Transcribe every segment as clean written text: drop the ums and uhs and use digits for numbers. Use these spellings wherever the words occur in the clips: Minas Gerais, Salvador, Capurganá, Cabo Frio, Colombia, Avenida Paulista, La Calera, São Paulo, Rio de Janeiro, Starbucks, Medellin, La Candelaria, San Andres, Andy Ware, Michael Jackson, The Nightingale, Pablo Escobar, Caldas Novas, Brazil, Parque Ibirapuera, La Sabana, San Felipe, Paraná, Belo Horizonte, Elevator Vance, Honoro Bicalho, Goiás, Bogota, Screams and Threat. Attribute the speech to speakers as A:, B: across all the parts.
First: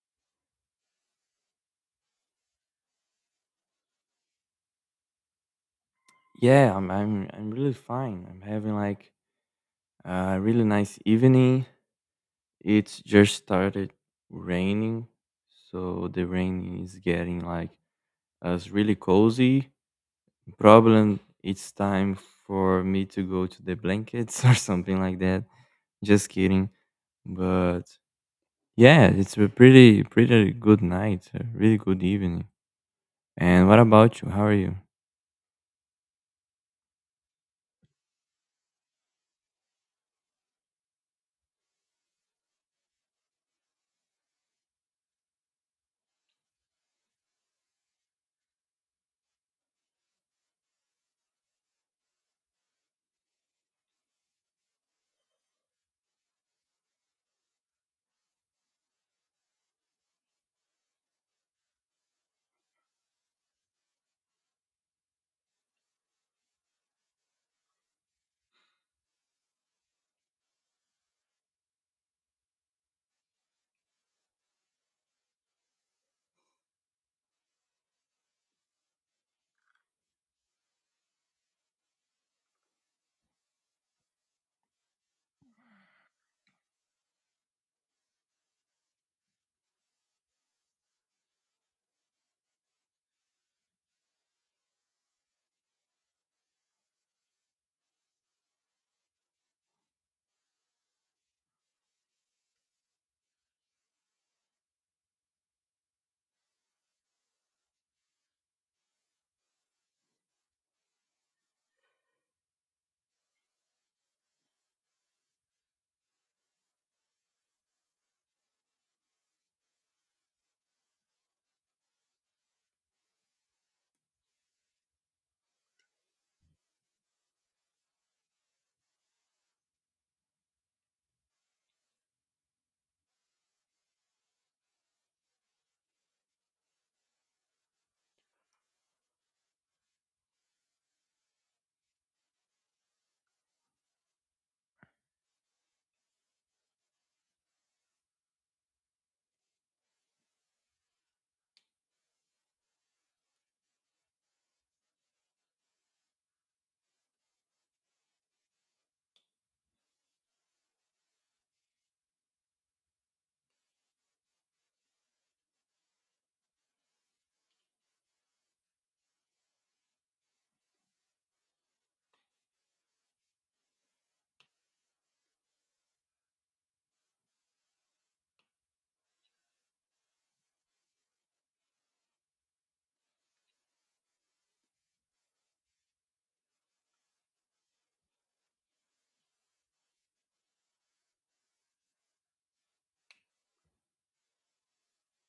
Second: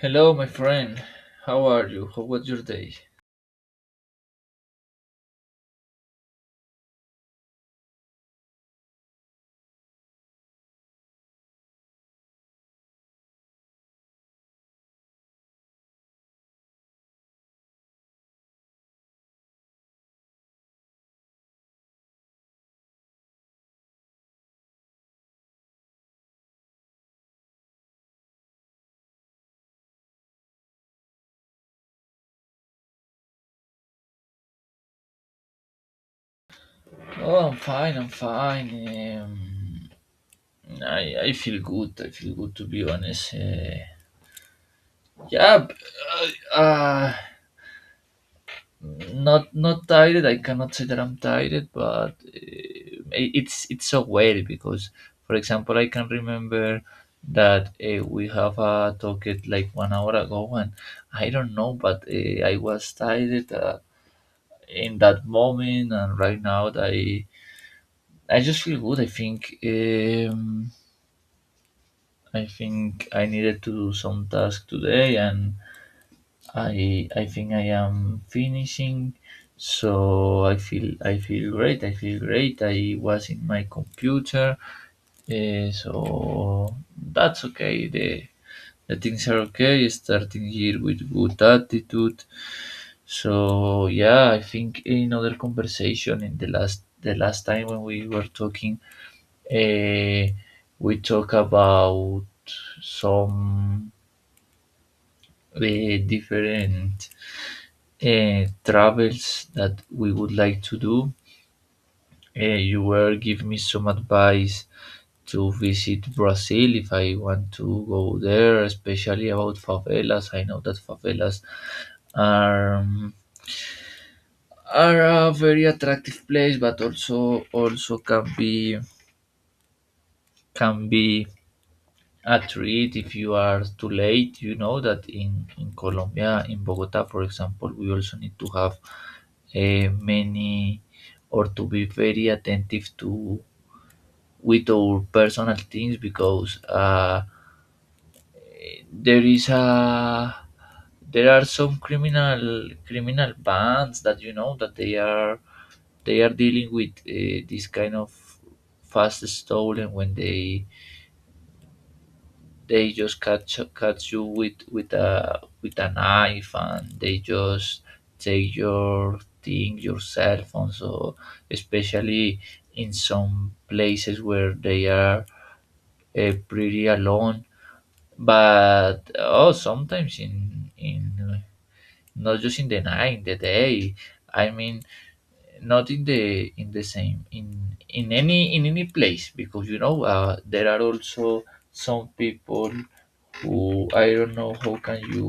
A: Hello, my friend. How are you? How was your day?
B: Yeah, I'm really fine. I'm having like a really nice evening. It's just started raining, so the rain is getting like us really cozy. Probably it's time for me to go to the blankets or something like that. Just kidding. But yeah, it's a pretty good night, a really good evening. And what about you? How are you?
A: Oh, I'm fine. I'm fine. Um, I feel good. I feel good, to be honest. Yeah, uh, uh, not tired. I cannot say that I'm tired, but it's so weird because, for example, I can remember that we have a talk it like 1 hour ago, and I don't know, but I was tired in that moment, and right now, I just feel good. I think I think I needed to do some task today, and I think I am finishing. So I feel great. I feel great. I was in my computer, so that's okay. The things are okay. Starting here with good attitude. So yeah, I think in other conversation in the last time when we were talking. Eh, we talk about some different travels that we would like to do. You were give me some advice to visit Brazil if I want to go there, especially about favelas. I know that favelas are um, are a very attractive place, but also can be a treat if you are too late. You know that in Colombia, in Bogota, for example, we also need to have many or to be very attentive to with our personal things because there is a there are some criminal bands that you know that they are dealing with this kind of fast stolen when they just catch you with a knife and they just take your thing, your cell phone. So especially in some places where they are pretty alone, but oh, sometimes in not just in the night, in the day. I mean, not in the in the same in any place, because you know there are also some people who I don't know how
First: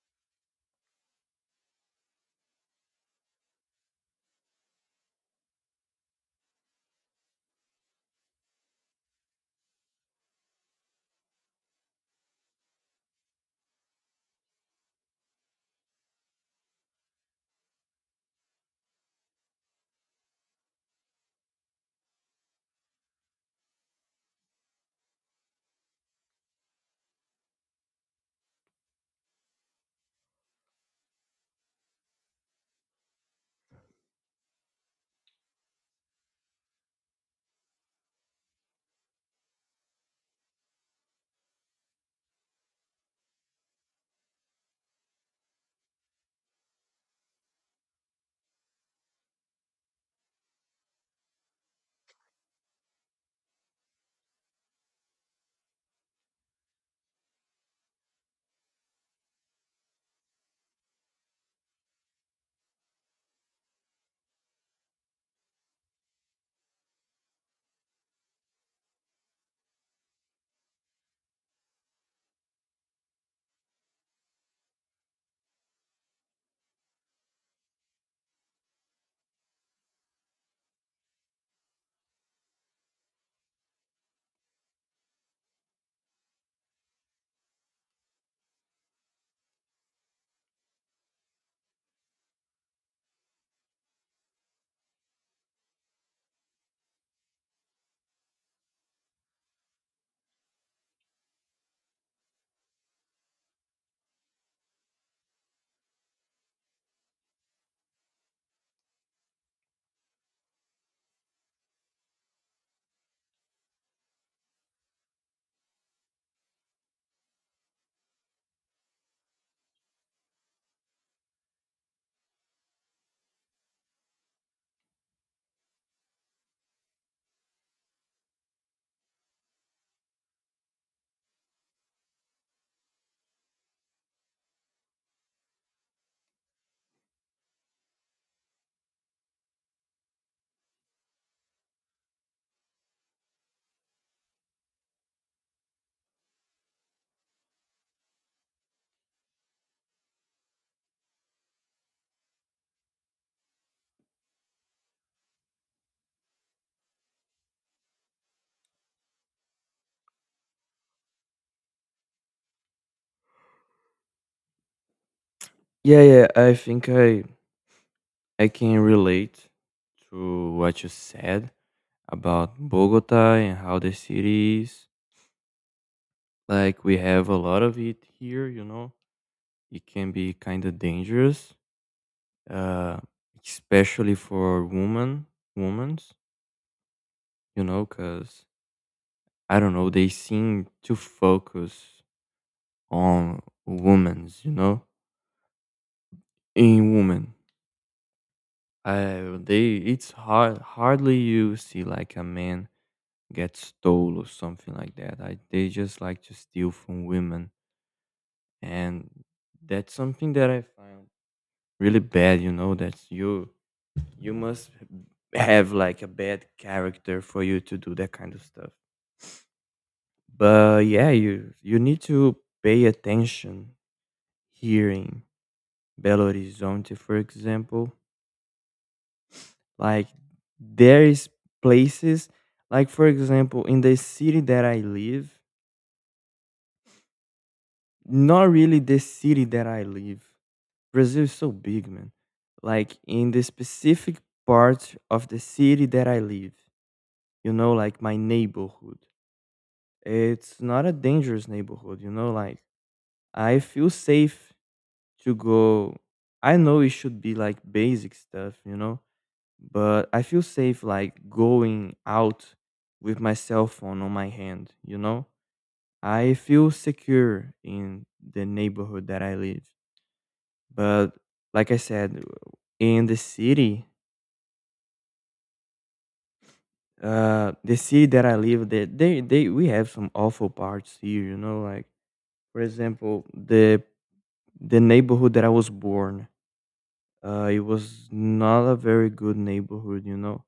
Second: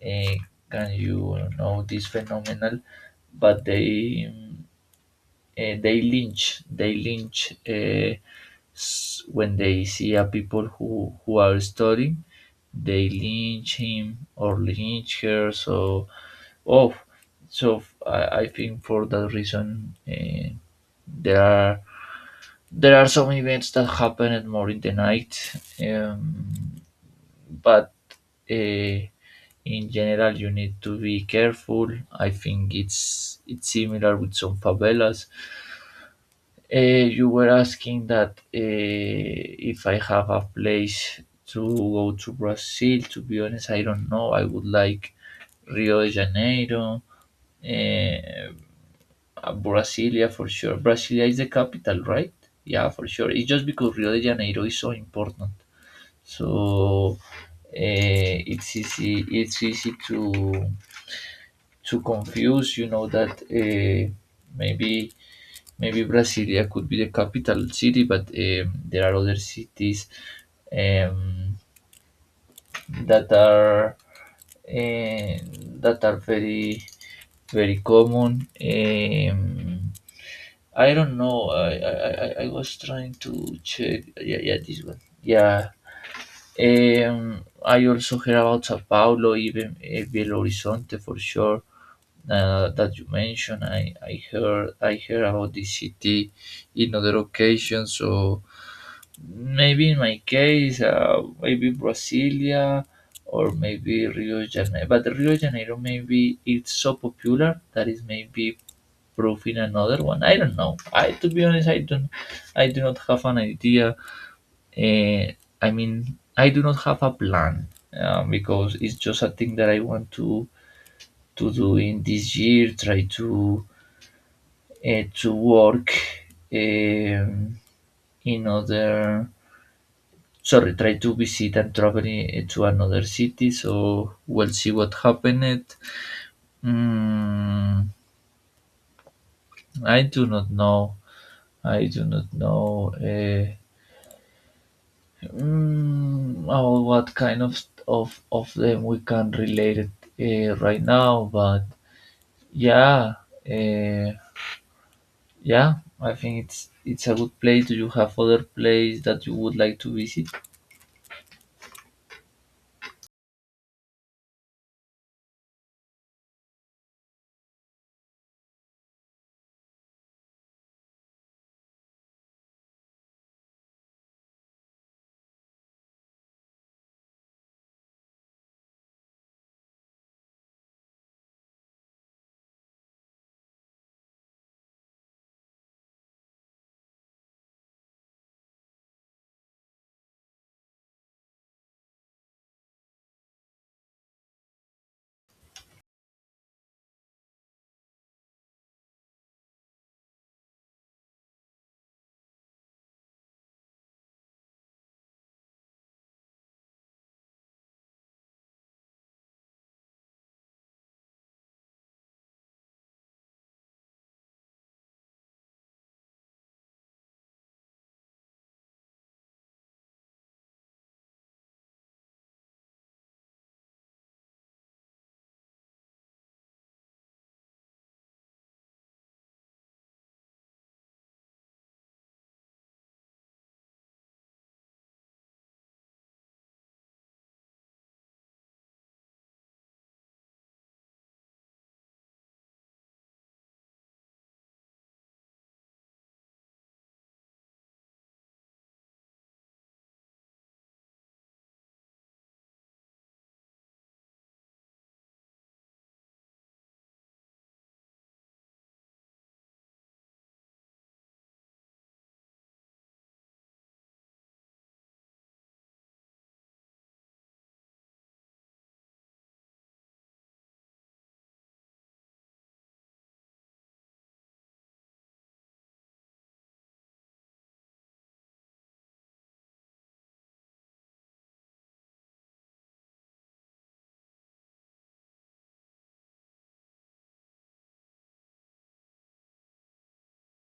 A: uh, can you know this phenomenal, but they lynch s- when they see a people who are studying, they lynch him or lynch her. So oh, I think for that reason there are there are some events that happen at more in the night, um, but. Uh, in general, you need to be careful. I think it's similar with some favelas. uh, you were asking that if I have a place to go to Brazil. To be honest, I don't know. I would like Rio de Janeiro, eh, Brasilia, for sure. Brasilia is the capital, right? Yeah, for sure. It's just because Rio de Janeiro is so important. So it's easy to too confused. You know that maybe maybe Brasilia could be the capital city, but there are other cities um, that are uh, that are very very common. I don't know. I was trying to check. Yeah, yeah, this one. Yeah, I also hear about Sao Paulo, even Belo Horizonte, for sure. That you mentioned, I heard about this city in other occasions. So maybe in my case, maybe Brasilia or maybe Rio de Janeiro. But Rio de Janeiro, maybe it's so popular that is maybe proving another one. I don't know. I To be honest, I do not have an idea. Eh, I mean, I do not have a plan because it's just a thing that I want to do in this year. Try to work um, in other. Sorry, try to visit and travel to another city. So we'll see what happened. Mm, I do not know. I do not know. Oh, what kind of of them we can relate it right now? But yeah, uh, yeah, I think it's a good place. Do you have other place that you would like to visit?
B: Yeah, yeah. I think I can relate to what you said about Bogota and how the city is. Like we have a lot of it here, you know. It can be kind of dangerous, uh, especially for women, women's, you know, because I don't know, they seem to focus on women's, you know, in women. I they it's hard hardly you see like a man get stole or something like that. I they just like to steal from women, and that's something that I found really bad. You know that you must have like a bad character for you to do that kind of stuff. But yeah, you need to pay attention here in Belo Horizonte, for example. Like there is places, like for example, in the city that I live. Not really the city that I live. Brazil is so big, man. Like in the specific part of the city that I live, you know, like my neighborhood. It's not a dangerous neighborhood, you know, like I feel safe to go. I know it should be like basic stuff, you know, but I feel safe like going out with my cell phone on my hand, you know? I feel secure in the neighborhood that I live. But like I said, in the city that I live, that they we have some awful parts here. You know, like for example, the neighborhood that I was born, it was not a very good neighborhood. You know,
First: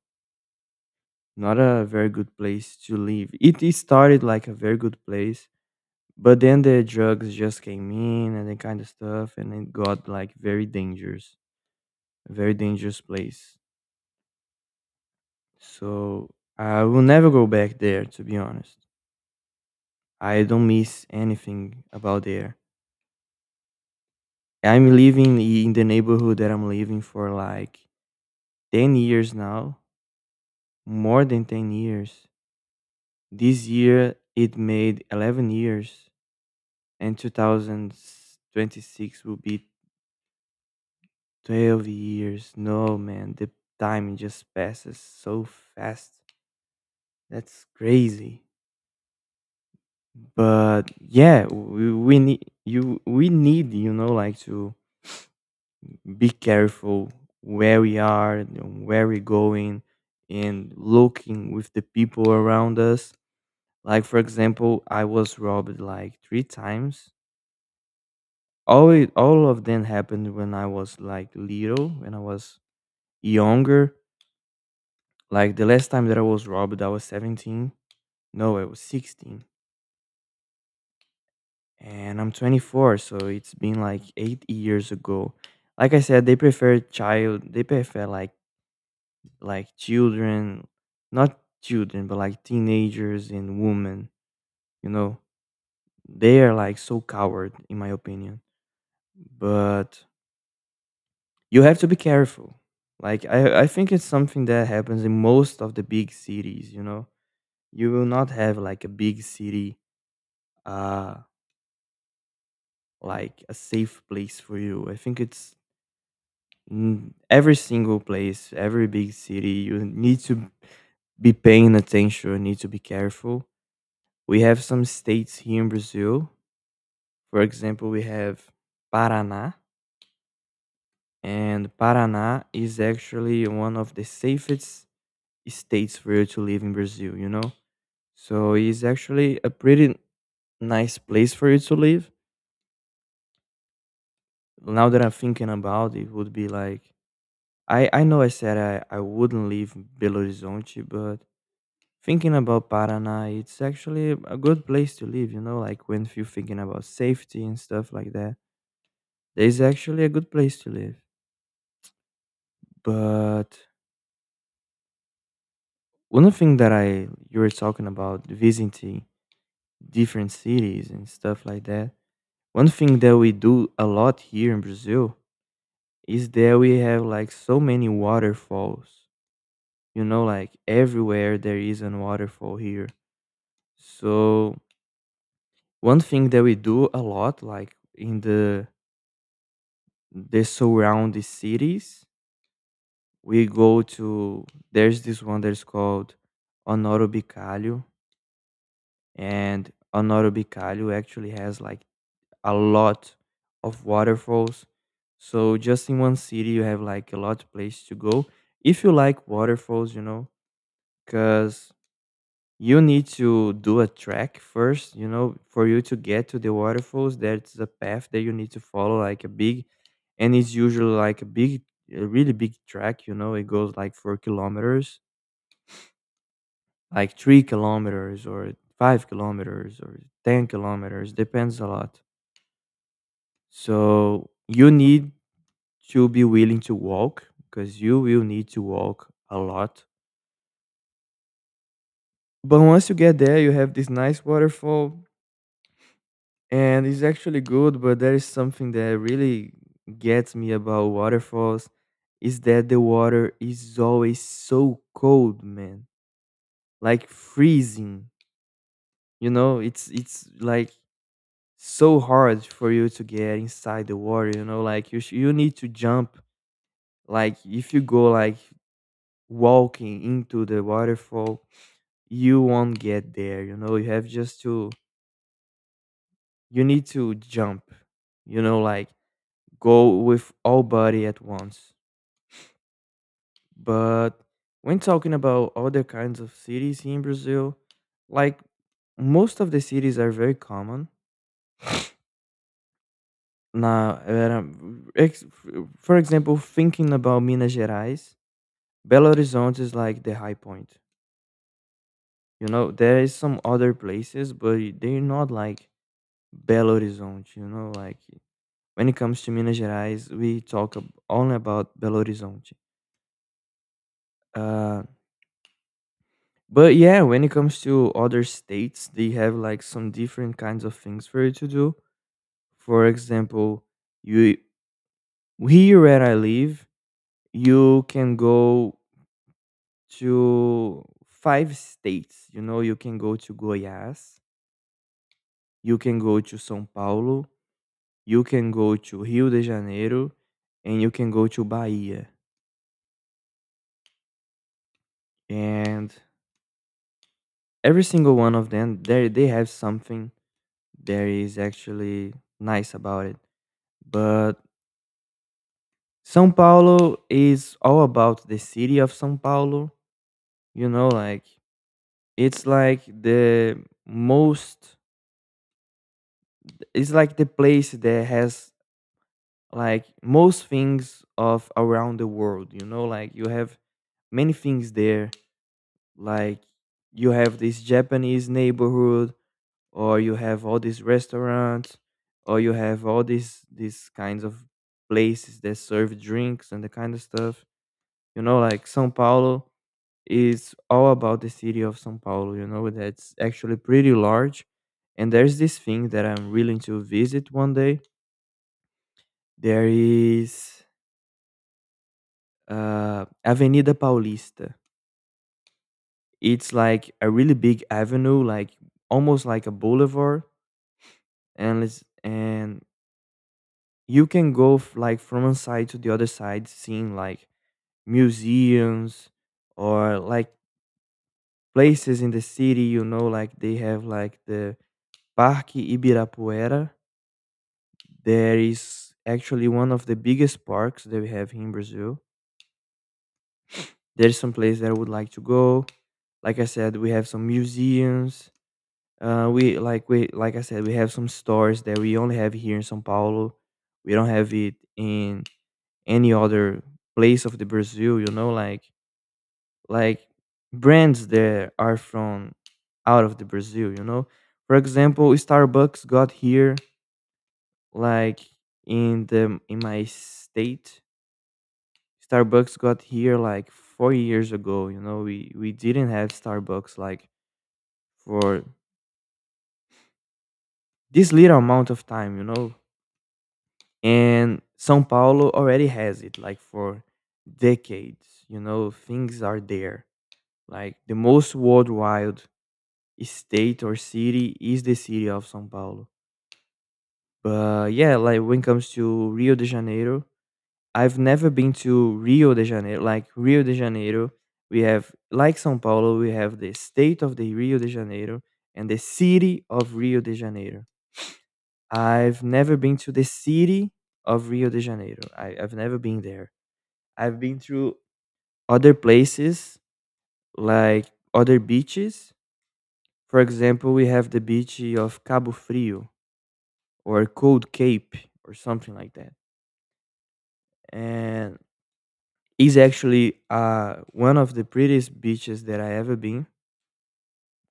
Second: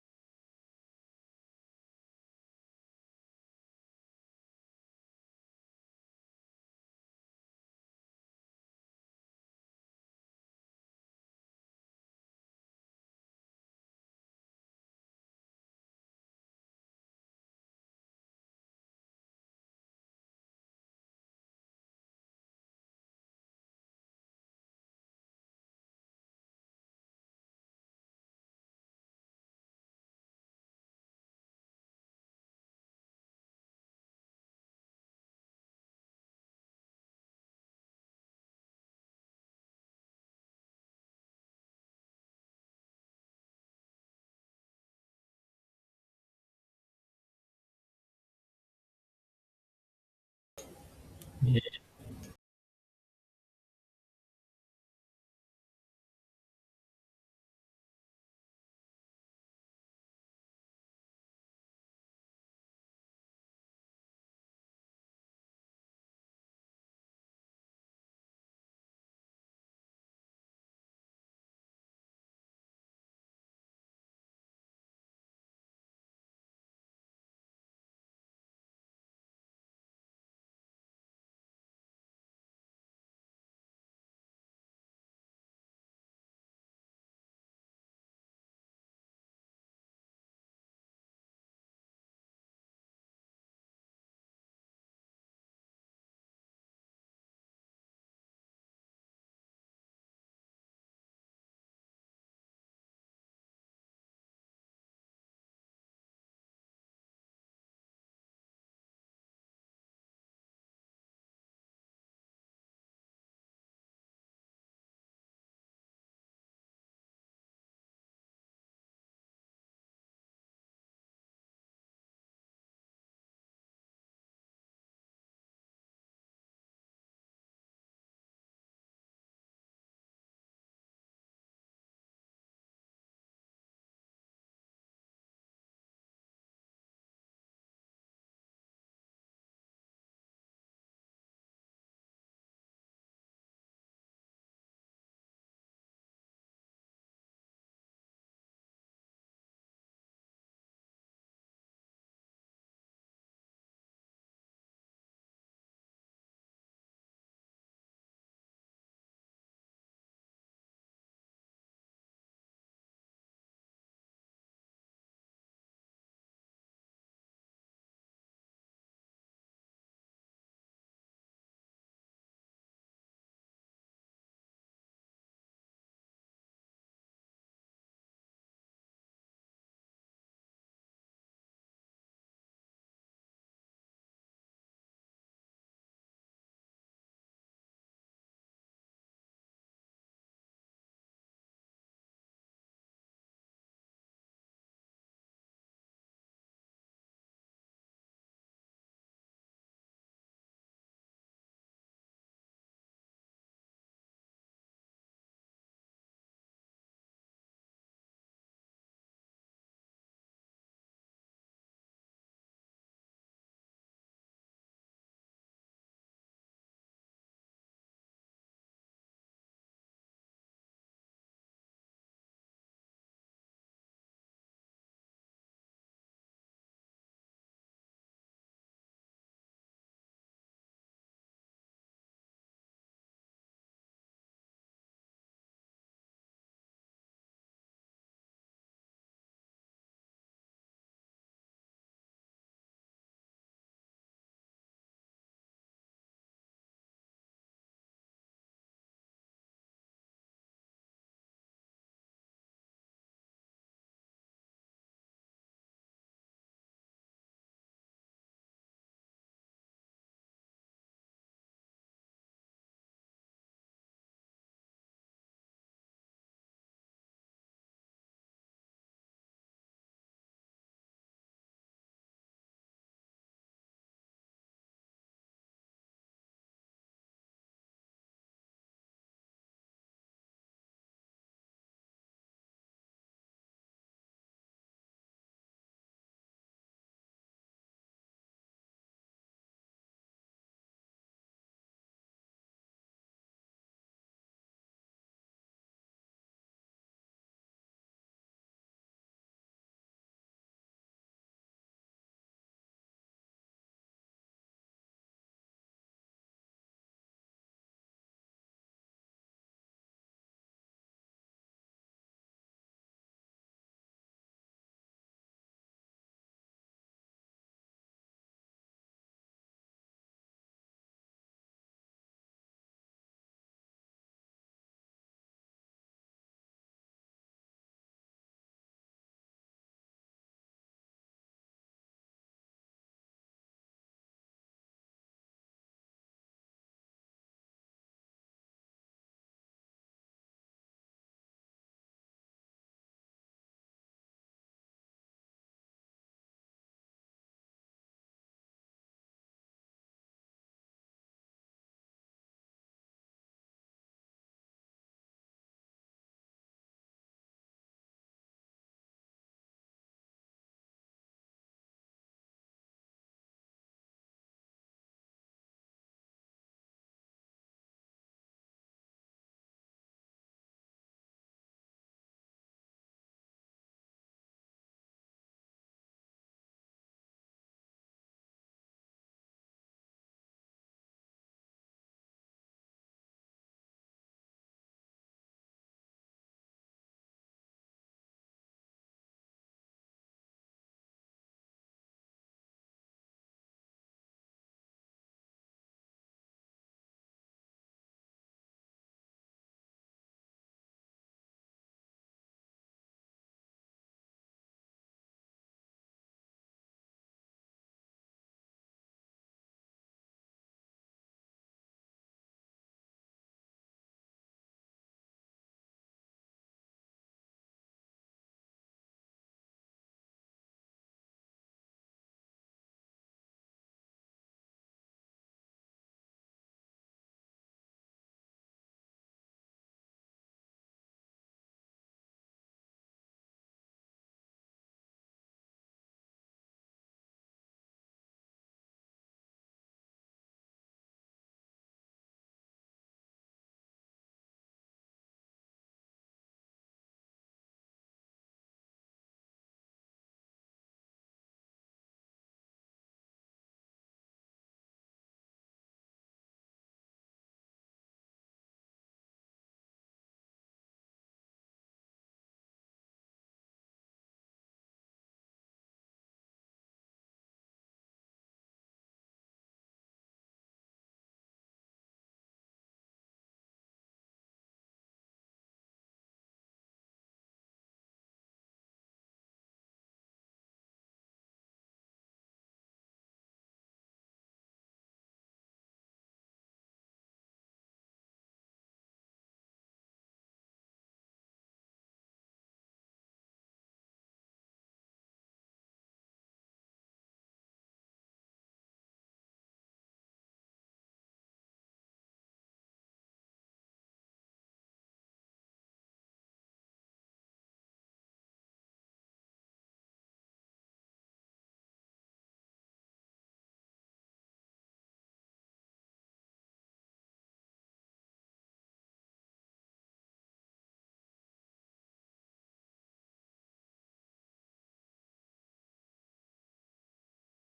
B: not a very good place to live. It started like a very good place, but then the drugs just came in and that kind of stuff, and it got like very dangerous, a very dangerous place. So I will never go back there, to be honest. I don't miss anything about there. I'm living in the neighborhood that I'm living for like 10 years now, more than 10 years. This year it made 11 years, and 2026 will be 12 years. No, man, the time just passes so fast. That's crazy. But yeah, we need, you know, like to be careful where we are and where we're going, and looking with the people around us. Like for example, I was robbed like three times. All of them happened when I was like little, when I was younger. Like the last time that I was robbed, I was 17. No, I was 16, and I'm 24, so it's been like 8 years ago. Like I said, they prefer child. They prefer like children, not children, but like teenagers and women. You know, they are like so coward, in my opinion. But you have to be careful. Like I think it's something that happens in most of the big cities. You know, you will not have like a big city, uh, like a safe place for you. I think it's Mm, every single place, every big city, you need to be paying attention, you need to be careful. We have some states here in Brazil. For example, we have Paraná, and Paraná is actually one of the safest states for you to live in Brazil, you know? So it's actually a pretty nice place for you to live. Now that I'm thinking about it, would be like I know I said, I wouldn't leave Belo Horizonte, but thinking about Paraná, it's actually a good place to live, you know, like when you're thinking about safety and stuff like that. There's actually a good place to live. But one thing that I you were talking about visiting different cities and stuff like that. One thing that we do a lot here in Brazil is that we have like so many waterfalls. You know, like everywhere there is an waterfall here. So one thing that we do a lot, like in the surrounding cities. We go to there's this one that is called Honoro Bicalho, and Honoro Bicalho actually has like a lot of waterfalls. So just in one city, you have like a lot of places to go if you like waterfalls, you know, because you need to do a track first, you know, for you to get to the waterfalls. There's a path that you need to follow, like a big, and it's usually like a big, a really big track, you know. It goes like 4 kilometers, like 3 kilometers, or 5 kilometers, or 10 kilometers, depends a lot. So you need to be willing to walk because you will need to walk a lot. But once you get there, you have this nice waterfall, and it's actually good. But there is something that really gets me about waterfalls, is that the water is always so cold, man. Like freezing, you know. It's like so hard for you to get inside the water, you know, like you need to jump. Like if you go like walking into the waterfall, you won't get there, you know. You have just to you need to jump, you know, like go with all body at once. But when talking about other kinds of cities in Brazil, like most of the cities are very common. Now, for example, thinking about Minas Gerais, Belo Horizonte is like the high point. You know, there is some other places, but they're not like Belo Horizonte. You know, like when it comes to Minas Gerais, we only about Belo Horizonte. Uh, But yeah, when it comes to other states, they have like some different kinds of things for you to do. For example, you here where I live, you can go to five states. You know, you can go to Goiás, you can go to São Paulo, you can go to Rio de Janeiro, and you can go to Bahia. And every single one of them, they have something that is actually nice about it. But São Paulo is all about the city of São Paulo. You know, like it's like the most. It's like the place that has like most things of around the world. You know, like you have many things there. Like you have this Japanese neighborhood, or you have all these restaurants, or you have all these kinds of places that serve drinks and the kind of stuff. You know, like São Paulo is all about the city of São Paulo, you know, that's actually pretty large. And there's this thing that I'm willing to visit one day. There is Avenida Paulista. It's like a really big avenue, like almost like a boulevard, and you can like from one side to the other side, seeing like museums or like places in the city. You know, like they have like the Parque Ibirapuera. There is actually one of the biggest parks that we have here in Brazil. There's some place that I would like to go. Like I said, we have some museums. We like I said, we have some stores that we only have here in São Paulo. We don't have it in any other place of the Brazil. You know, like brands that are from out of the Brazil. You know, for example, Starbucks got here like in the in my state, Starbucks got here like 4 years ago. You know, we didn't have Starbucks like for this little amount of time, you know. And Sao Paulo already has it like for decades, you know. Things are there, like the most worldwide state or city is the city of Sao Paulo. But yeah, like when it comes to Rio de Janeiro, I've never been to Rio de Janeiro. Like Rio de Janeiro, we have like São Paulo, we have the state of the Rio de Janeiro and the city of Rio de Janeiro. I've never been to the city of Rio de Janeiro. I've never been there. I've been through other places like other beaches. For example, we have the beach of Cabo Frio, or Cold Cape, or something like that. And is actually one of the prettiest beaches that I ever been.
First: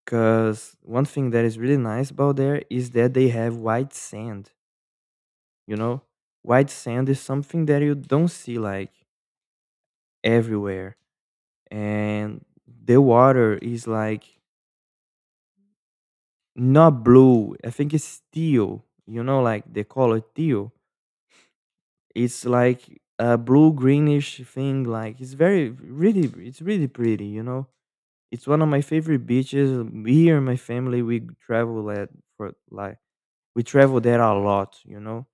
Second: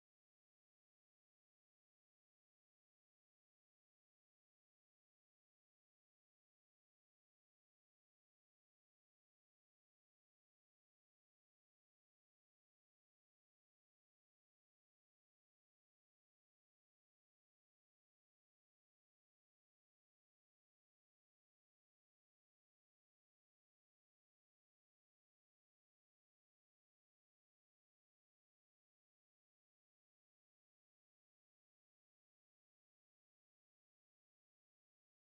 B: Because one thing that is really nice about there is that they have white sand. You know, white sand is something that you don't see like everywhere, and the water is like not blue. I think it's teal. You know, like the color teal. It's like a blue greenish thing. Like it's really pretty. You know, it's one of my favorite beaches. Me and my family, we travel at for like we travel there a lot, you know.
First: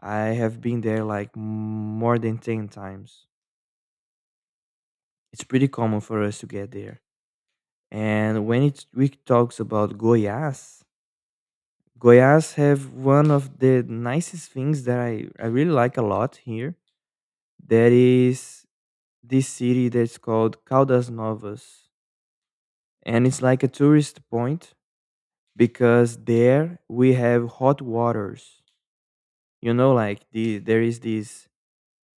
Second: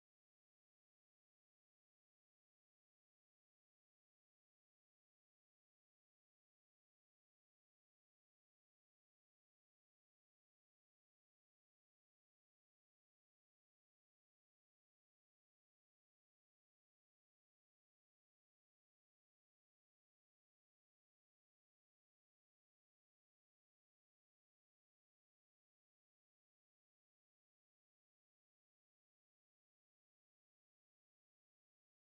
B: I have been there like more than 10 times. It's pretty common for us to get there. And when it we talks about Goiás, Goiás have one of the nicest things that I really like a lot here. That is This city that's called Caldas Novas. And it's like a tourist point because there we have hot waters. You know, there is this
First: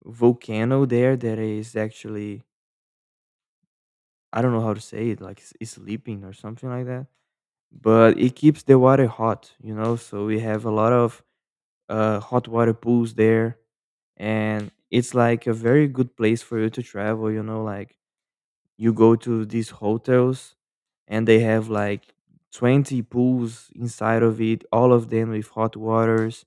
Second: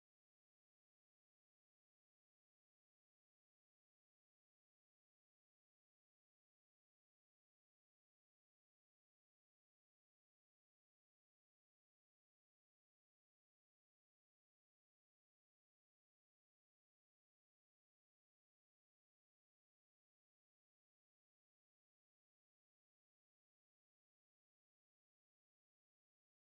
B: volcano there that is actually, I don't know how to say it, like it's sleeping or something like that. But it keeps the water hot, you know. So we have a lot of hot water pools there, and it's like a very good place for you to travel. You know, like you go to these hotels and they have like 20 pools inside of it, all of them with hot waters,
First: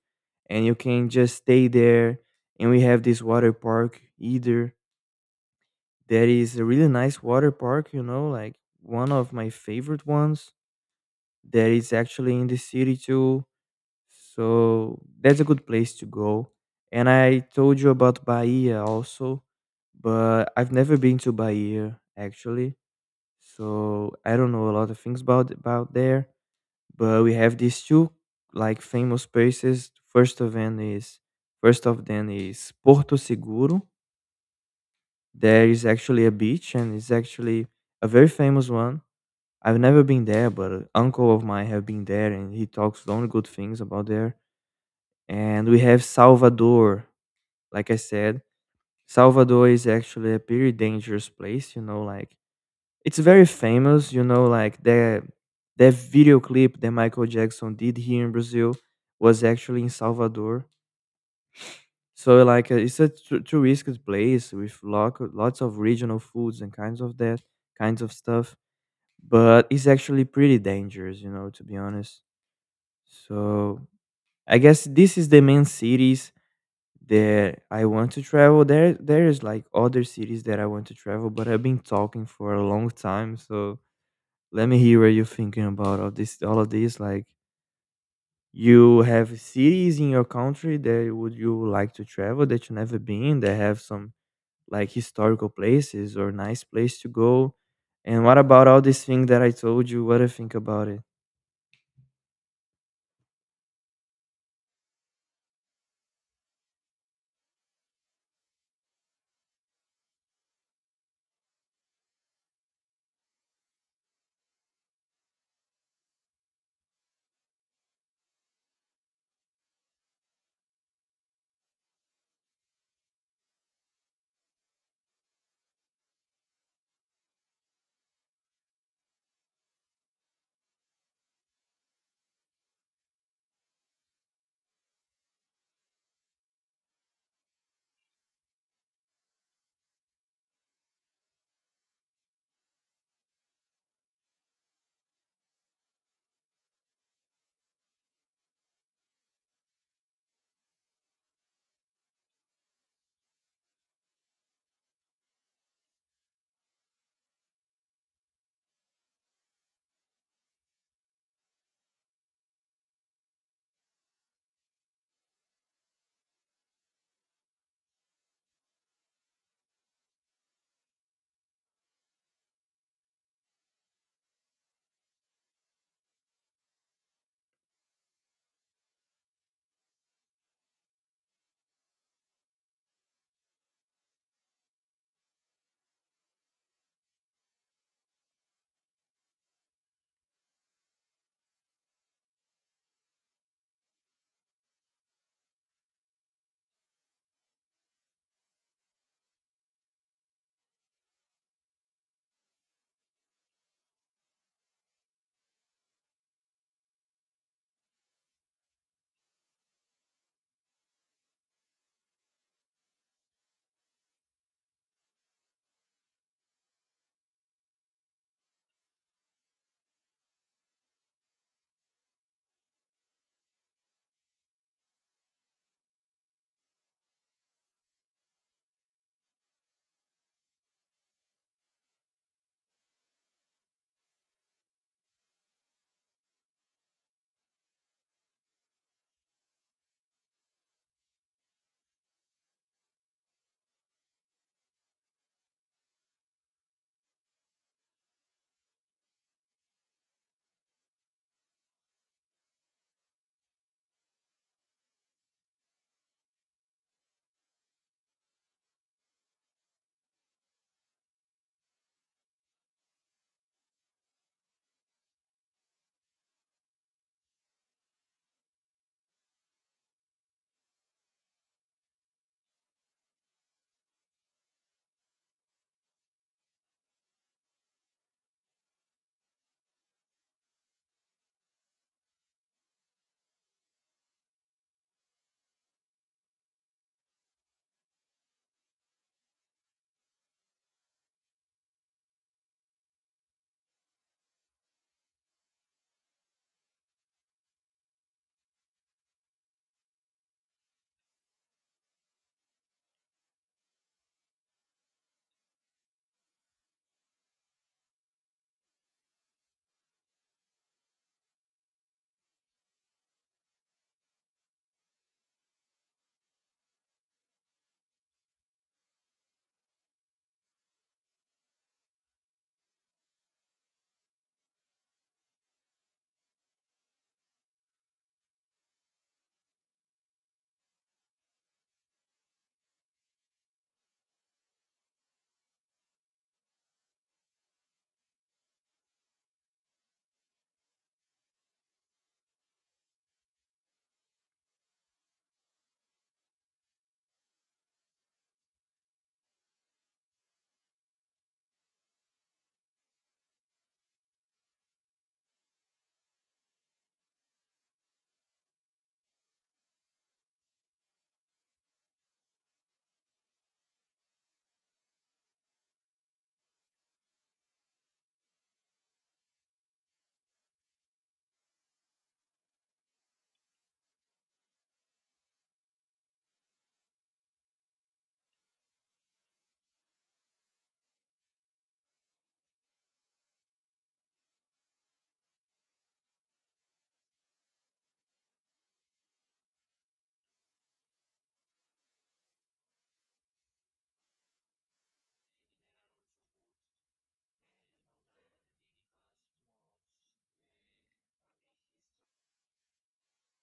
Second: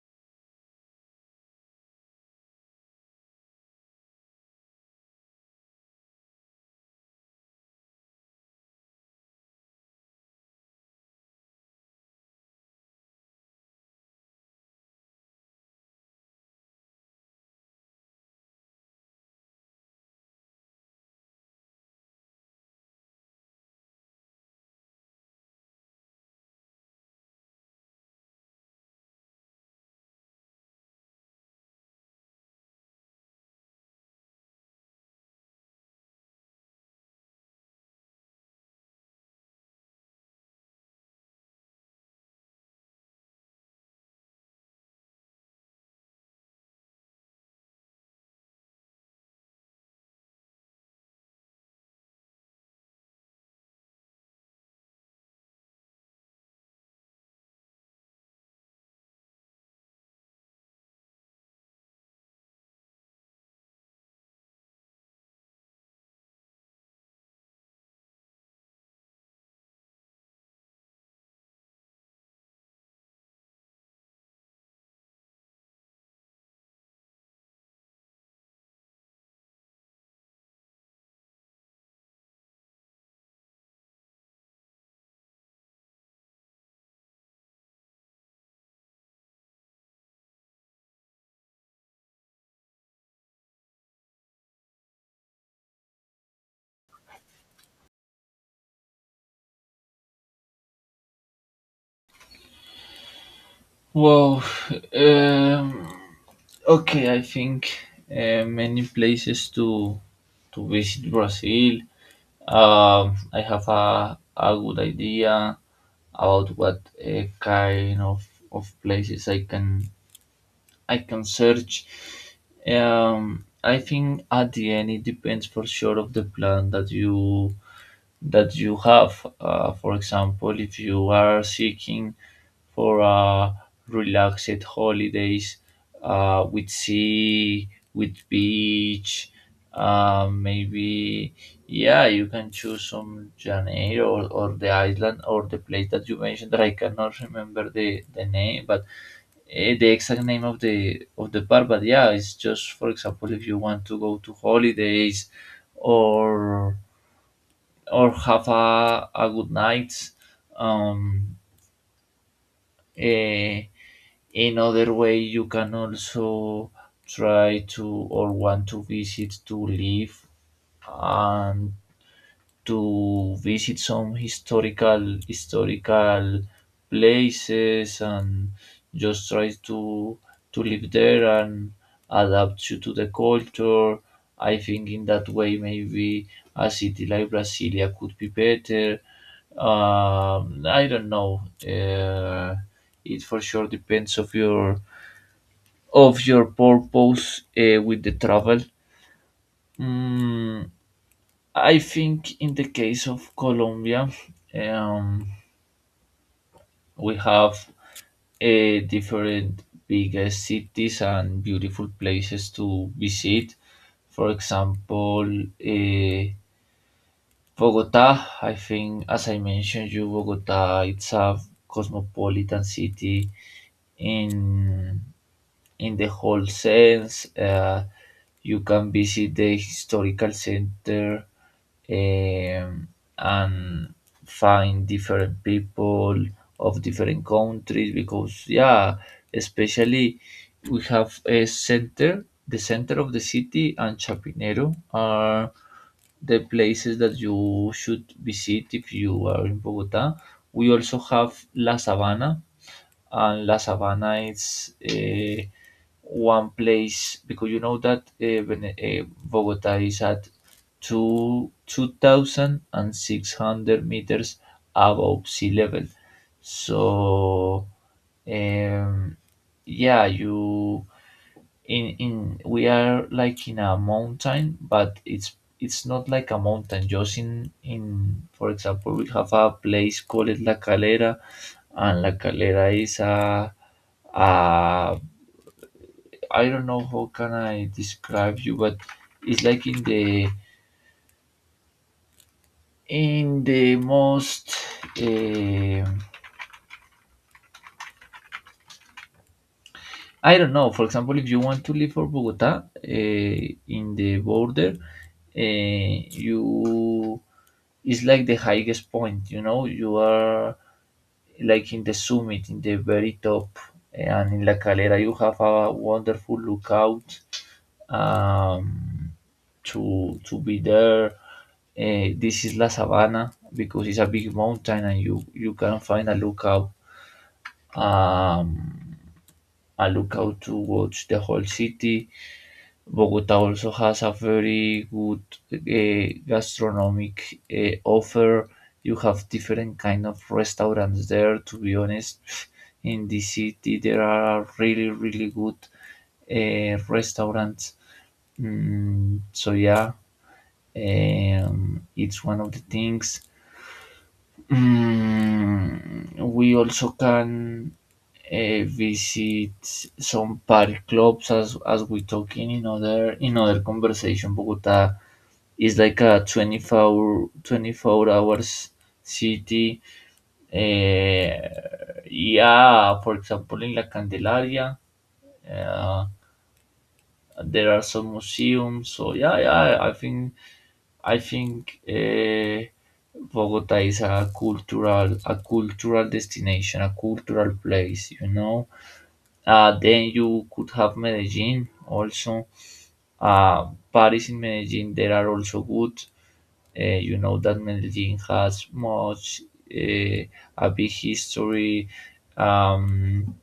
B: and you can just stay there. And we have this water park either, that is a really nice water park, you know, like one of my favorite ones, that is actually in the city too. So that's a good place to go. And I told you about Bahia also, but I've never been to Bahia actually, so I don't know a lot of things about there, but we have these two like famous places. First of them is Porto Seguro. There is actually a beach, and it's actually a very famous one. I've never been there, but an uncle of mine have been there, and he talks only good things about there. And we have Salvador. Like I said, Salvador is actually a pretty dangerous place. You know, like, it's very famous, you know, like the video clip that Michael Jackson did here in Brazil was actually in Salvador. So it's a touristic place with lots of regional foods and kinds of stuff, but it's actually pretty dangerous, you know, to be honest. So I guess this is the main cities that I want to travel. There is like other cities that I want to travel, but I've been talking for a long time, so let me hear what you're thinking about all of this. Like, you have cities in your country that would you like to travel, that you never been, that have some like historical places or nice place to go? And what about all these things that I told you, what do you think about it?
A: Well, um, okay, I think many places to visit Brazil. I have a good idea about what kind of places I can search. I think at the end it depends, for sure, of the plan that you have. For example, if you are seeking for relaxed holidays with sea, with beach, maybe yeah, you can choose some Janeiro or the island or the place that you mentioned that I cannot remember the name, but the exact name of the bar. But yeah, it's just, for example, if you want to go to holidays or or have a good night. Um, eh, Another way, you can also try to or want to visit to live and to visit some historical places and just try to live there and adapt you to the culture. I think in that way maybe a city like Brasilia could be better. I don't know. Uh, it, for sure, depends of your purpose with the travel. Mm, I think in the case of Colombia, um, we have different biggest cities and beautiful places to visit. For example, Bogota. I think, as I mentioned, you Bogota. It's a cosmopolitan city in in the whole sense. You can visit the historical center um, and find different people of different countries. Because yeah, especially we have a center, the center of the city, and Chapinero are the places that you should visit if you are in Bogota. We also have La Sabana, and La Sabana is one place. Because you know that Bogota is at two thousand and six hundred meters above sea level. So um, yeah, you in we are like in a mountain, but it's not like a mountain. Just in for example, we have a place called La Calera, and La Calera is a I a I don't know how can I describe you, but it's like in the most, um I don't know. For example, if you want to leave for Bogota in the border, you it's like the highest point. You know, you are like in the summit, in the very top. And in La Calera, you have a wonderful lookout um, to be there. This is La Sabana, because it's a big mountain, and you can find a lookout. Um, I look out towards the whole city. Bogota also has a very good gastronomic offer. You have different kind of restaurants there. To be honest, in the city there are really good restaurants. So yeah, it's one of the things. We also can visit some party clubs as we talk in another in other conversation. Bogota is like a 24 24 hours city. Yeah, for example, in La Candelaria, uh, there are some museums. So yeah, yeah, I think Bogota is a cultural destination, a cultural place, you know. Then you could have Medellin also. Paris in Medellin, there are also good. You know that Medellin has much uh, a big history. Um,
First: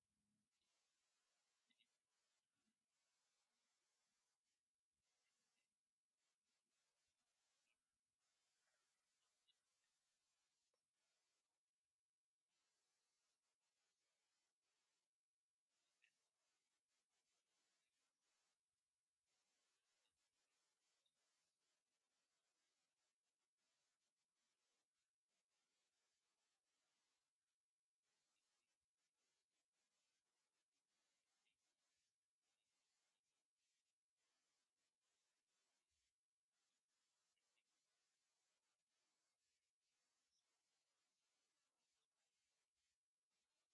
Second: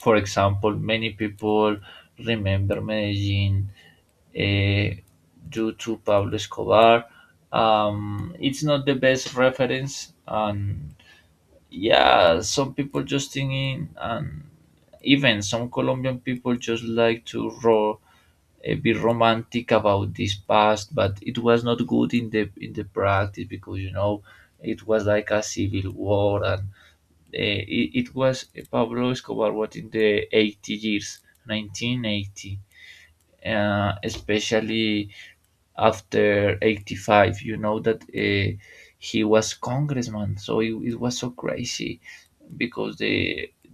A: for example, many people remember Medellin eh, due to Pablo Escobar. It's not the best reference, and yeah, some people just think in, and even some Colombian people just like to be romantic about this past, but it was not good in the practice, because you know it was like a civil war. And it was Pablo Escobar what in the 80 years, 1980, especially after 85. You know that he was congressman, so it was so crazy, because the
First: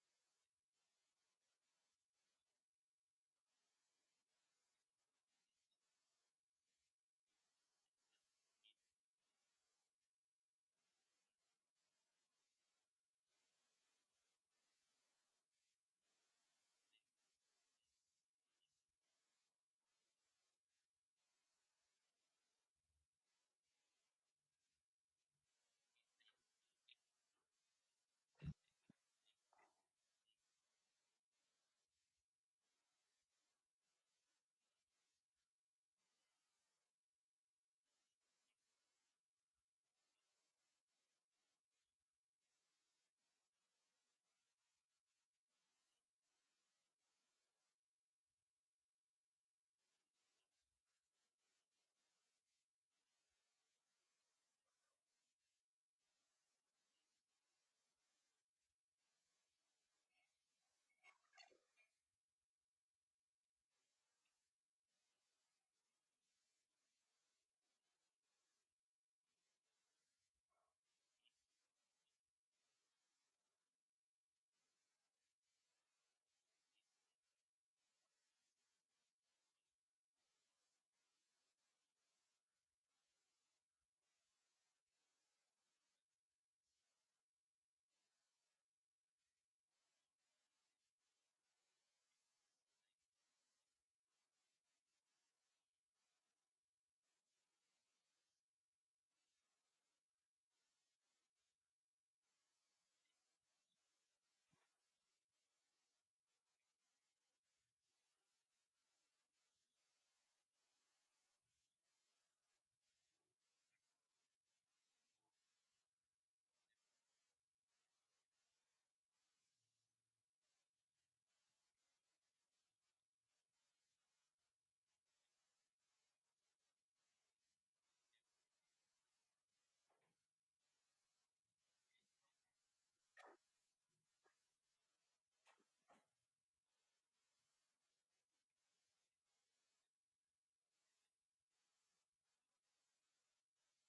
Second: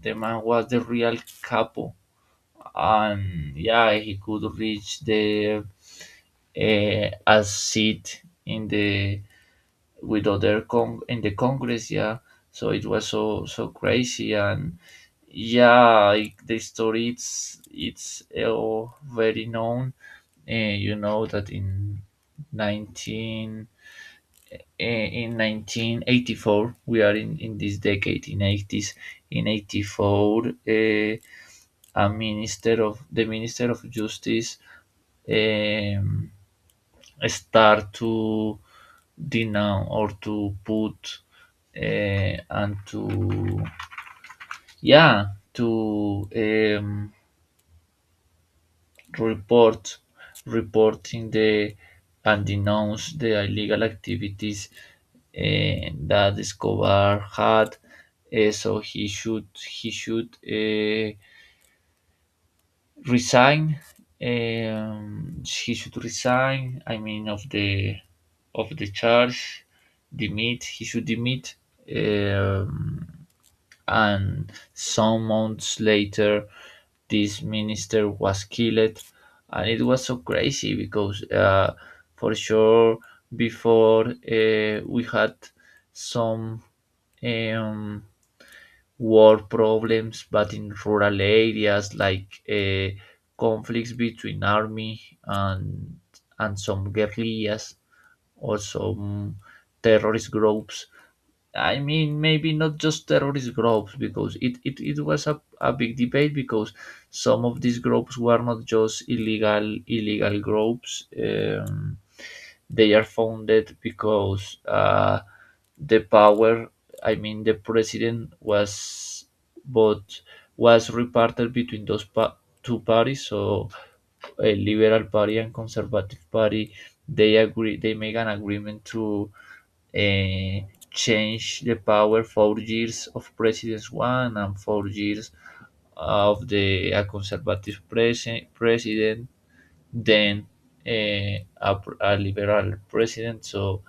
A: the man was the real capo, and yeah, he could reach the a seat in the with other con in the Congress, yeah. So it was so crazy, and yeah, like the story, it's very known. Uh, you know that in nineteen in 1984, we are in this decade, in 80s, in 84, a minister of the minister of justice um, start to denounce or to put and to yeah to report, reporting the and denounce the illegal activities that Escobar had. So he should resign. He should resign. I mean, of the charge, demit. He should demit. Um, and some months later, this minister was killed. And it was so crazy because, for sure, before we had some, um, war problems, but in rural areas, like conflicts between army and some guerrillas, also terrorist groups. I mean, maybe not just terrorist groups, because it was a big debate, because some of these groups were not just illegal groups. They are founded because the power, I mean, the president was, but was reparted between two parties. So a liberal party and conservative party, they agree. They make an agreement to eh, change the power, 4 years of President 1 and 4 years of the a conservative president, then a liberal president. So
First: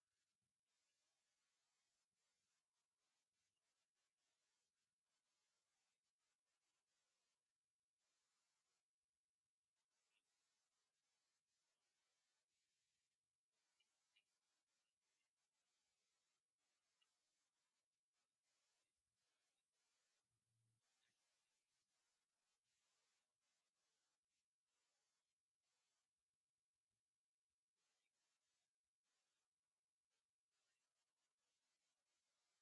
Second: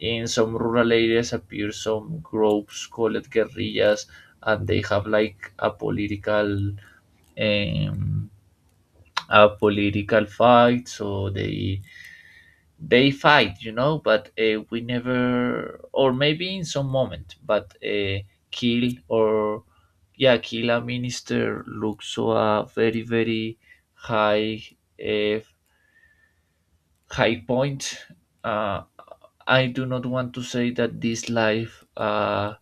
A: in some rural areas appear some groups called guerrillas, and they have like um, a political fight. So they fight, you know, but we never, or maybe in some moment, but kill, or yeah, kill a minister looks so a very very high, uh, high point. uh, I do not want to say that this life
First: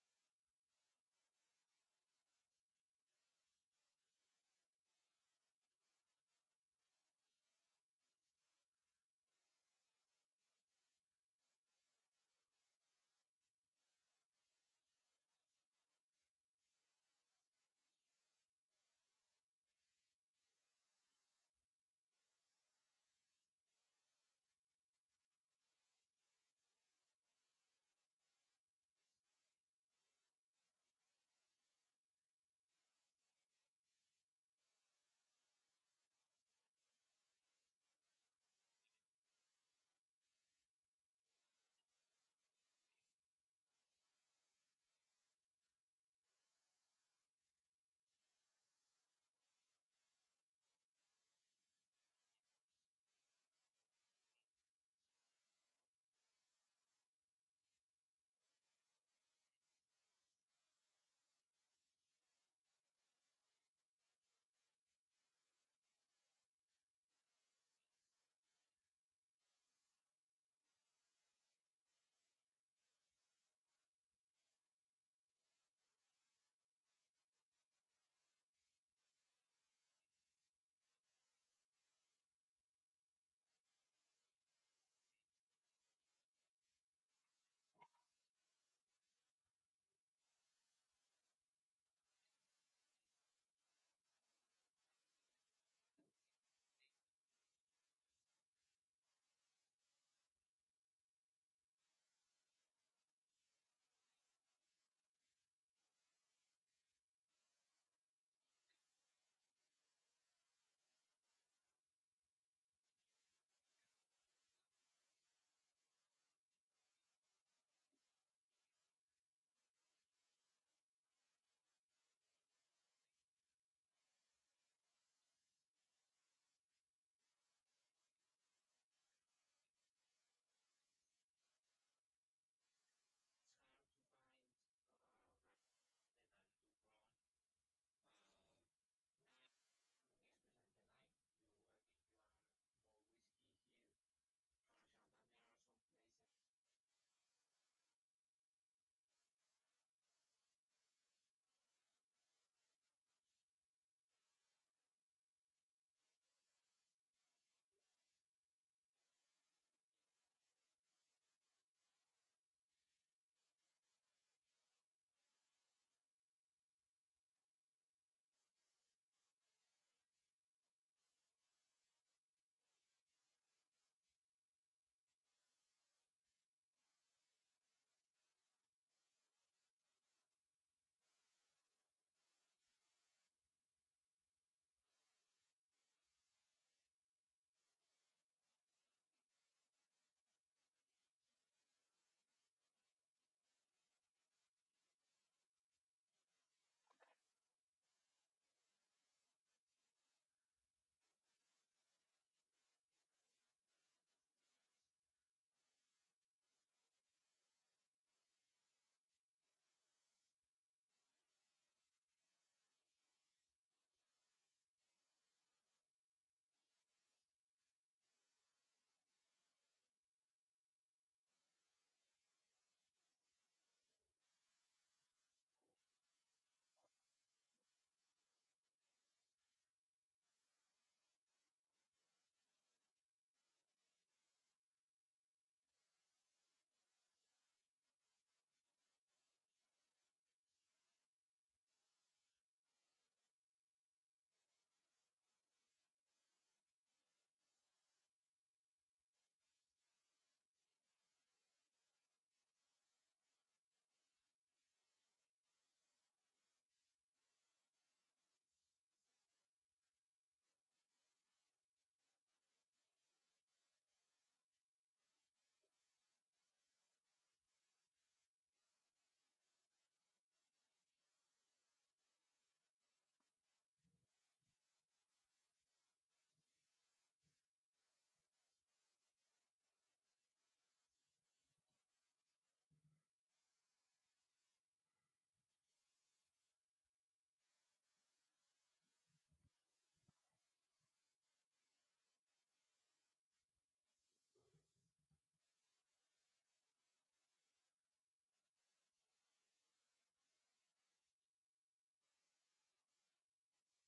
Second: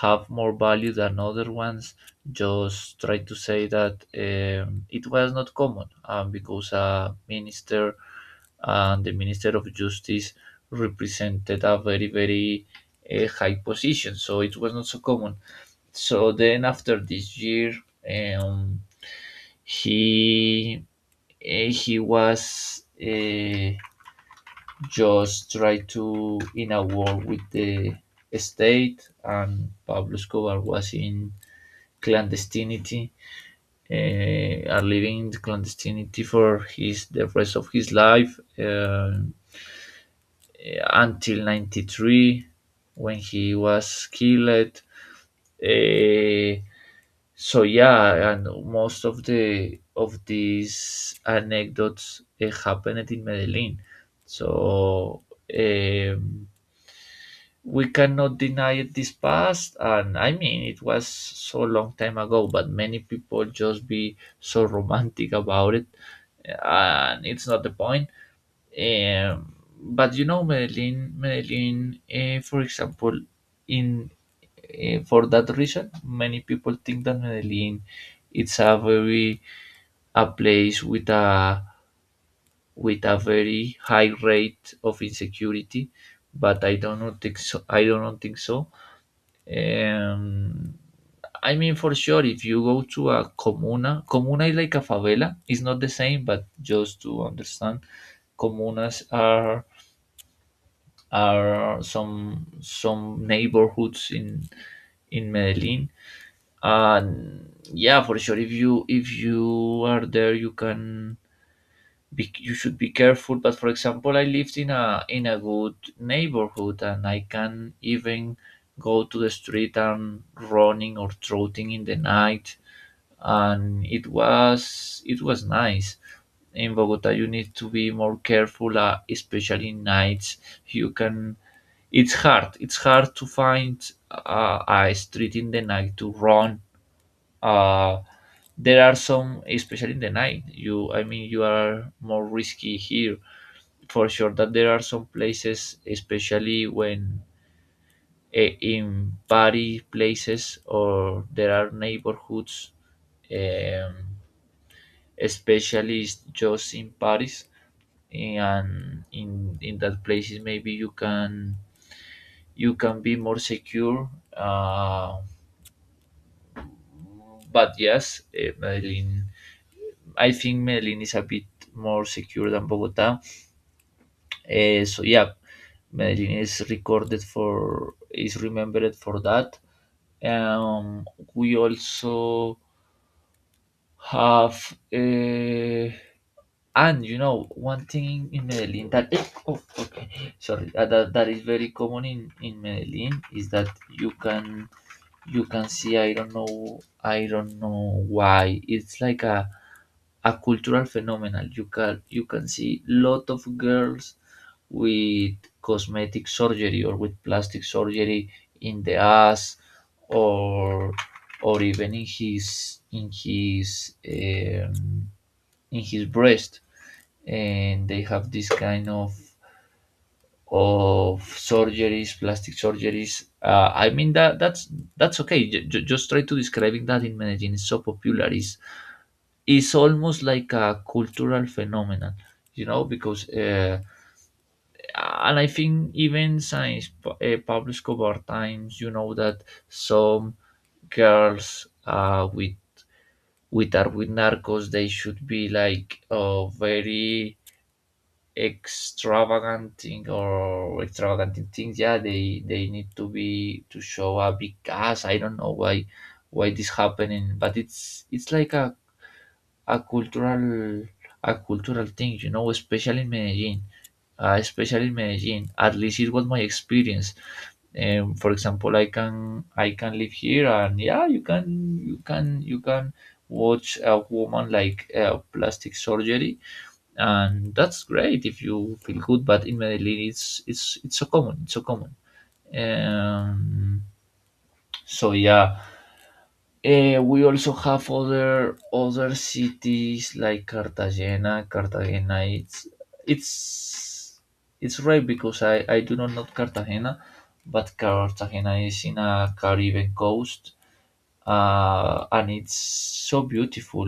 A: have more value than other ones. Just try to say that, it was not common, because a minister, and the minister of justice, represented a very very high position, so it was not so common. So then after this year, um, he he was. Just try to in a war with the state, and Pablo Escobar was in clandestinity, are living in clandestinity for his the rest of his life until 93, when he was killed uh, so yeah, and most of these anecdotes happened in Medellin. So um, we cannot deny this past. And I mean, it was so long time ago, but many people just be so romantic about it. And it's not the point. um, but you know, Medellin for example, in for that reason, many people think that Medellin, it's a very, a place with a very high rate of insecurity. But I don't think so. um, I mean, for sure, if you go to a comuna, comuna is like a favela. It's not the same, but just to understand, comunas are some neighborhoods in Medellin. And yeah, for sure, if you are there, you can be, you should be careful. But for example, I lived in a good neighborhood, and I can even go to the street and running or trotting in the night, and it was nice. In Bogota, you need to be more careful, especially in nights. You can, it's hard to find a street in the night to run. uh, there are some, especially in the night, you, I mean, you are more risky here. For sure that there are some places, especially when, in party places or there are neighborhoods, um, especially just in Paris, and in that places, maybe you can be more secure. Uh, but yes, Medellin. I think Medellin is a bit more secure than Bogota. So yeah, Medellin is recorded for is remembered for that. Um, we also have, and you know, one thing in Medellin that, oh, okay, sorry, that is very common in Medellin is that you can you can see, I don't know why, it's like a cultural phenomenon. You can see lot of girls with cosmetic surgery or with plastic surgery in the ass, or even in his breast, and they have this kind of surgeries, plastic surgeries. I mean, that that's okay. Just try to describing that in Medellin, it's so popular, is almost like a cultural phenomenon, you know, because and I think, even since Pablo Escobar times, you know that some girls, with are with narcos, they should be like, very extravagant thing, or extravagant in things. Yeah, they need to be to show a big ass. I don't know why this happening, but it's like a cultural thing, you know, especially in Medellin. Especially in Medellin, at least it was my experience. For example, I can live here, and yeah, you can watch a woman like, plastic surgery, and that's great if you feel good. But in Medellin, it's so common, it's so common. Um, so yeah, we also have other cities like Cartagena. Cartagena, it's it's right, because I do not know Cartagena, but Cartagena is in a Caribbean coast, and it's so beautiful.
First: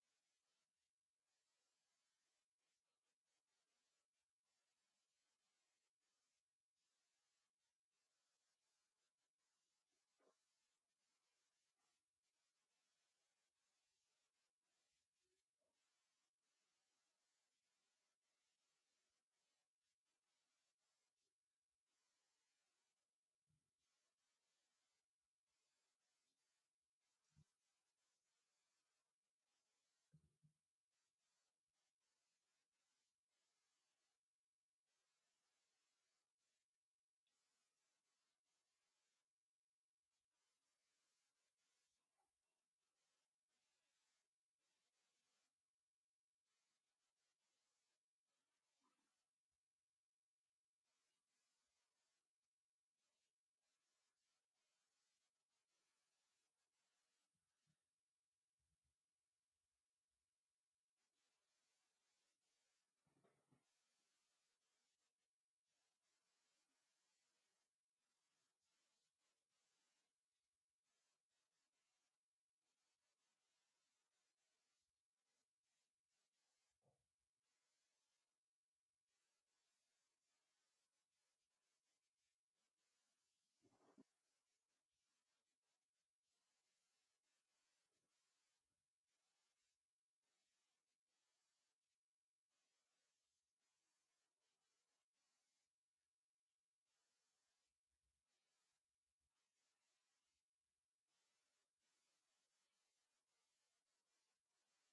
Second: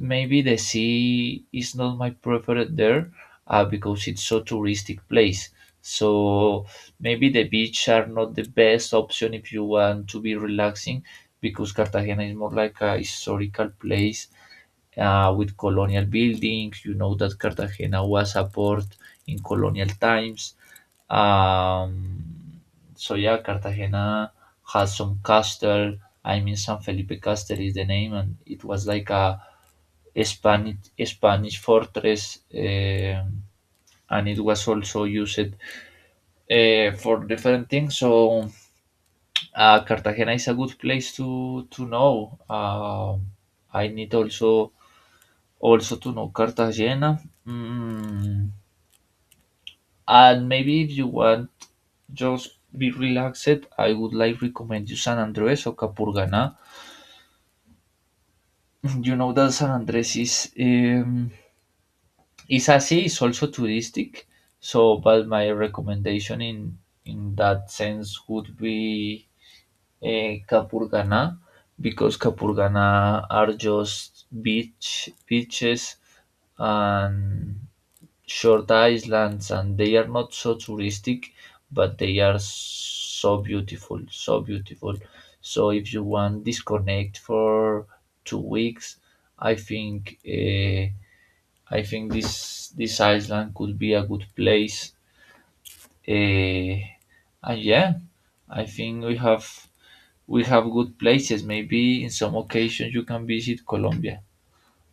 A: Maybe the sea is not my preferred there, because it's so touristic place. So maybe the beach are not the best option if you want to be relaxing, because Cartagena is more like a historical place, with colonial buildings. You know that Cartagena was a port in colonial times. Um, so yeah, Cartagena has some castle. I mean, San Felipe Castle is the name, and it was like a Spanish Spanish fortress, and it was also used, for different things. So Cartagena is a good place to know. I need also to know Cartagena, mm, and maybe if you want just be relaxed, I would like recommend you San Andres or Capurganá. You know that San Andres is, is así, it's also touristic. So, but my recommendation in that sense would be, Kapurgana, because Kapurgana are just beaches and short islands, and they are not so touristic, but they are so beautiful, so beautiful. So if you want disconnect for 2 weeks, I think uh, I think this island could be a good place. Uh, and yeah, I think we have good places. Maybe in some occasions you can visit Colombia,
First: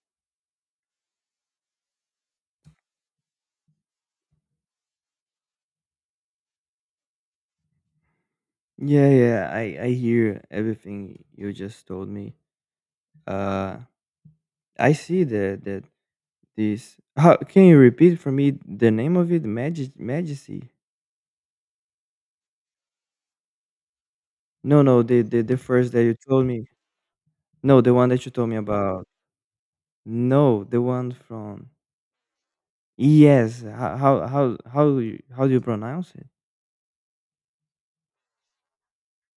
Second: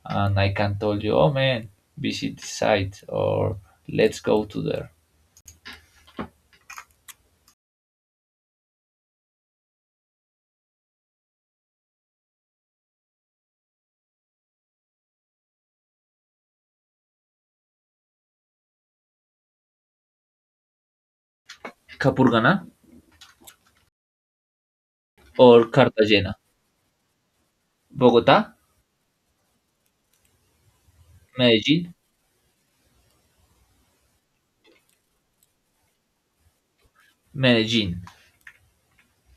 A: and I can tell you, oh man, visit this site, or let's go to there.
B: Yeah, yeah, I hear everything you just told me. uh I see that that this. How can you repeat for me the name of it? Magic Majesty?
A: Capurganá,
B: No, no, the
A: or
B: first that you
A: Cartagena,
B: told me. No, the one that you told
A: Bogota,
B: me about. No, the one from.
A: Medellin.
B: Yes. How do you, how do you pronounce it?
A: Medellin.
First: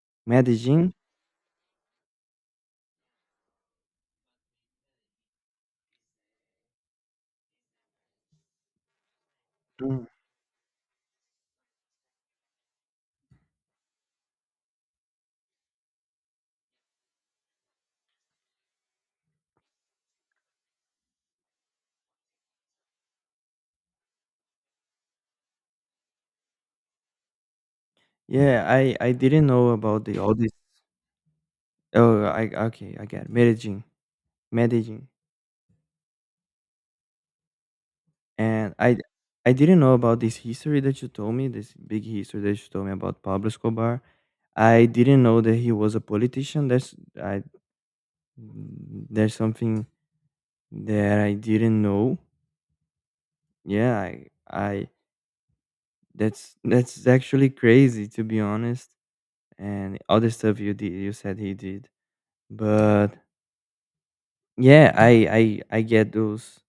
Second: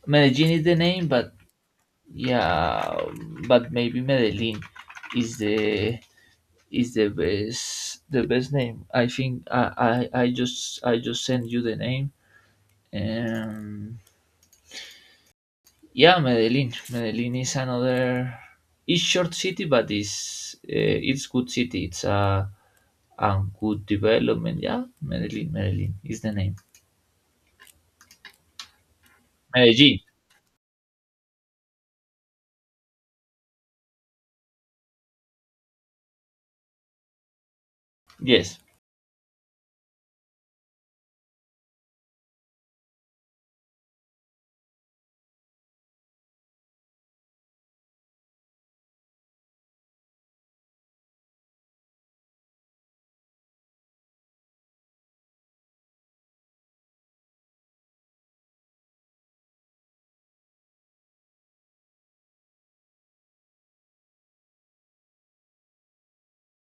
A: Medellin is the
B: Medellin?
A: name, but yeah, but maybe Medellin is the is the best name. I think
B: Mm.
A: I just send you the name. Um, Yeah, Medellin. Medellin is another. It's short city, but it's good city. It's a good development. Yeah, Medellin. Medellin is the name.
B: Yeah, I didn't know
A: Medellin.
B: about the all this. Oh, I, okay, I get it. Medellin. Medellin.
A: Yes,
B: And I didn't know about this history that you told me, this big history that you told me about Pablo Escobar. I didn't know that he was a politician. That's, I, there's something that I didn't know. Yeah, I that's actually crazy to be honest. And other stuff you said he did. But yeah, I get those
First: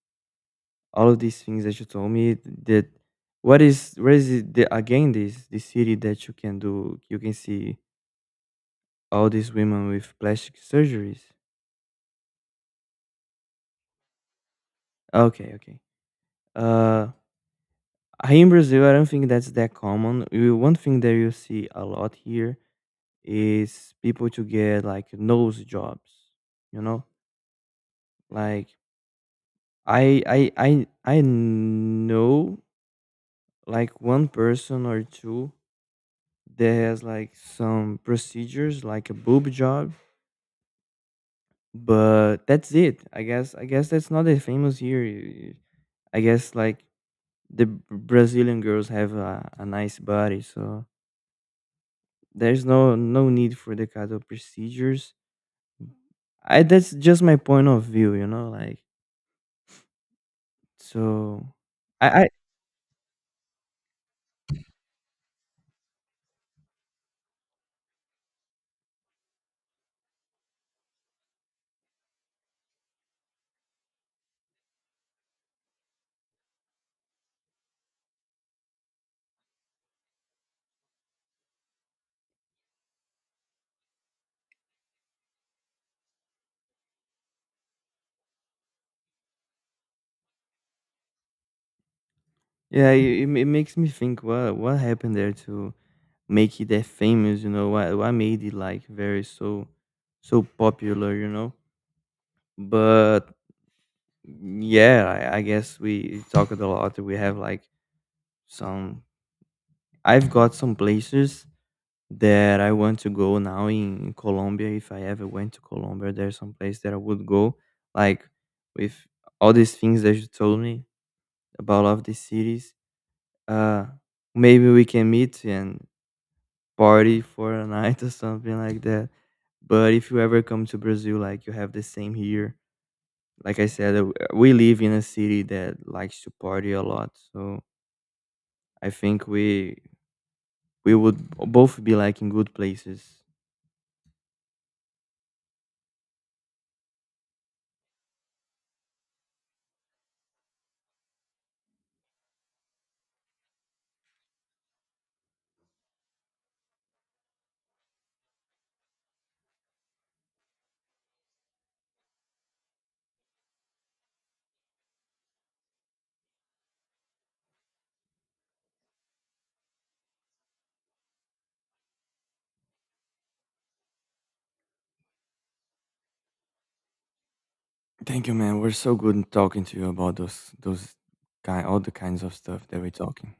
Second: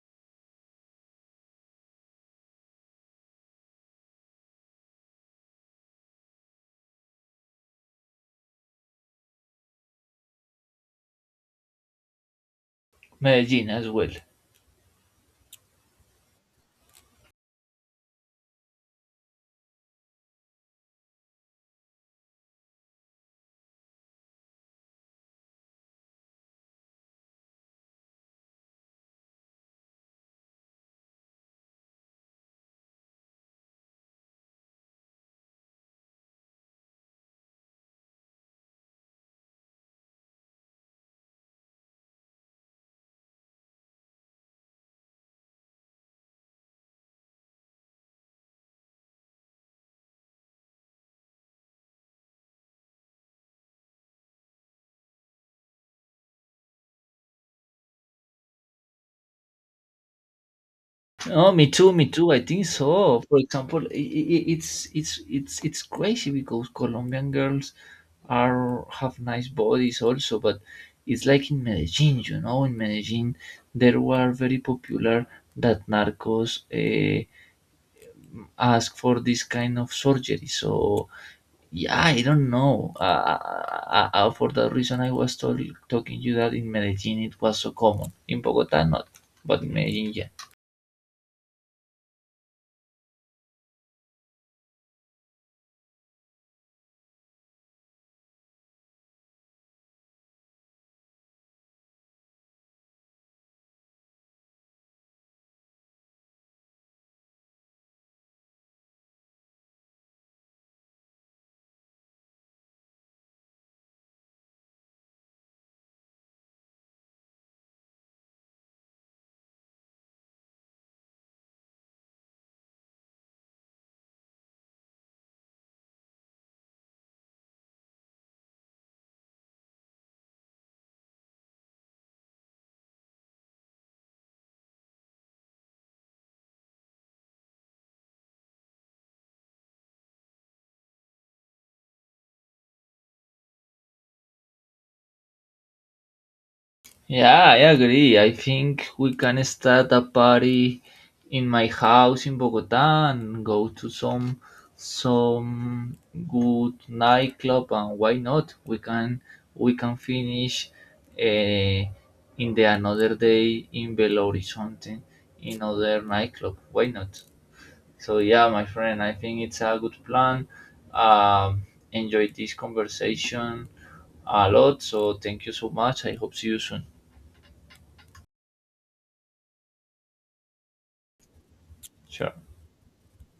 B: all of these things that you told me, that, what is, where is it the, again, this city that you can do, you can see all these women with plastic surgeries?
A: Medellin as well.
B: Okay, okay. uh Here in Brazil I don't think that's that common. One thing that you see a lot here is people to get like nose jobs, you know, like, I know like one person or two that has like some procedures like a boob job, but that's it. I guess that's not that famous here. I guess like the brazilian girls have a nice body, so there's no need for the kind of procedures. I That's just my point of view, you know, like, so.
A: Oh, me too. Me
B: I
A: too. I think so. For example, it's crazy because Colombian girls are have nice bodies also, but it's like in Medellin. You know, in Medellin, there were very popular that narcos. Ask for this kind of surgery. So yeah, I don't know. For that reason, I was told, talking to you that in Medellin it was so common. In Bogota, not, but in Medellin, yeah.
B: Yeah, it makes me think what happened there to make it that famous, you know, what made it like very so so popular, you know. But yeah, I guess we talked a lot. We have like some, I've got some places that I want to go now in Colombia. If I ever went to Colombia, there's some place that I would go. Like with all these things that you told me about all of these cities, uh, maybe we can meet and party for a night or something like that. But if you ever come to Brazil, like you have the same here. Like I said, we live in a city that likes to party a lot, so I think we would both be like in good places.
A: Yeah, I agree. I think we can start a party in my house in Bogota and go to some good nightclub. And why not? We can finish, uh, in the another day, in Belo Horizonte, in other nightclub. Why not? So yeah, my friend, I think it's a good plan. Um, Enjoyed this conversation a lot. So thank you so much. I hope see you soon.
B: Thank you, man. We're so good in talking to you about those kind, all the kinds
A: Sure.
B: of stuff that we're talking.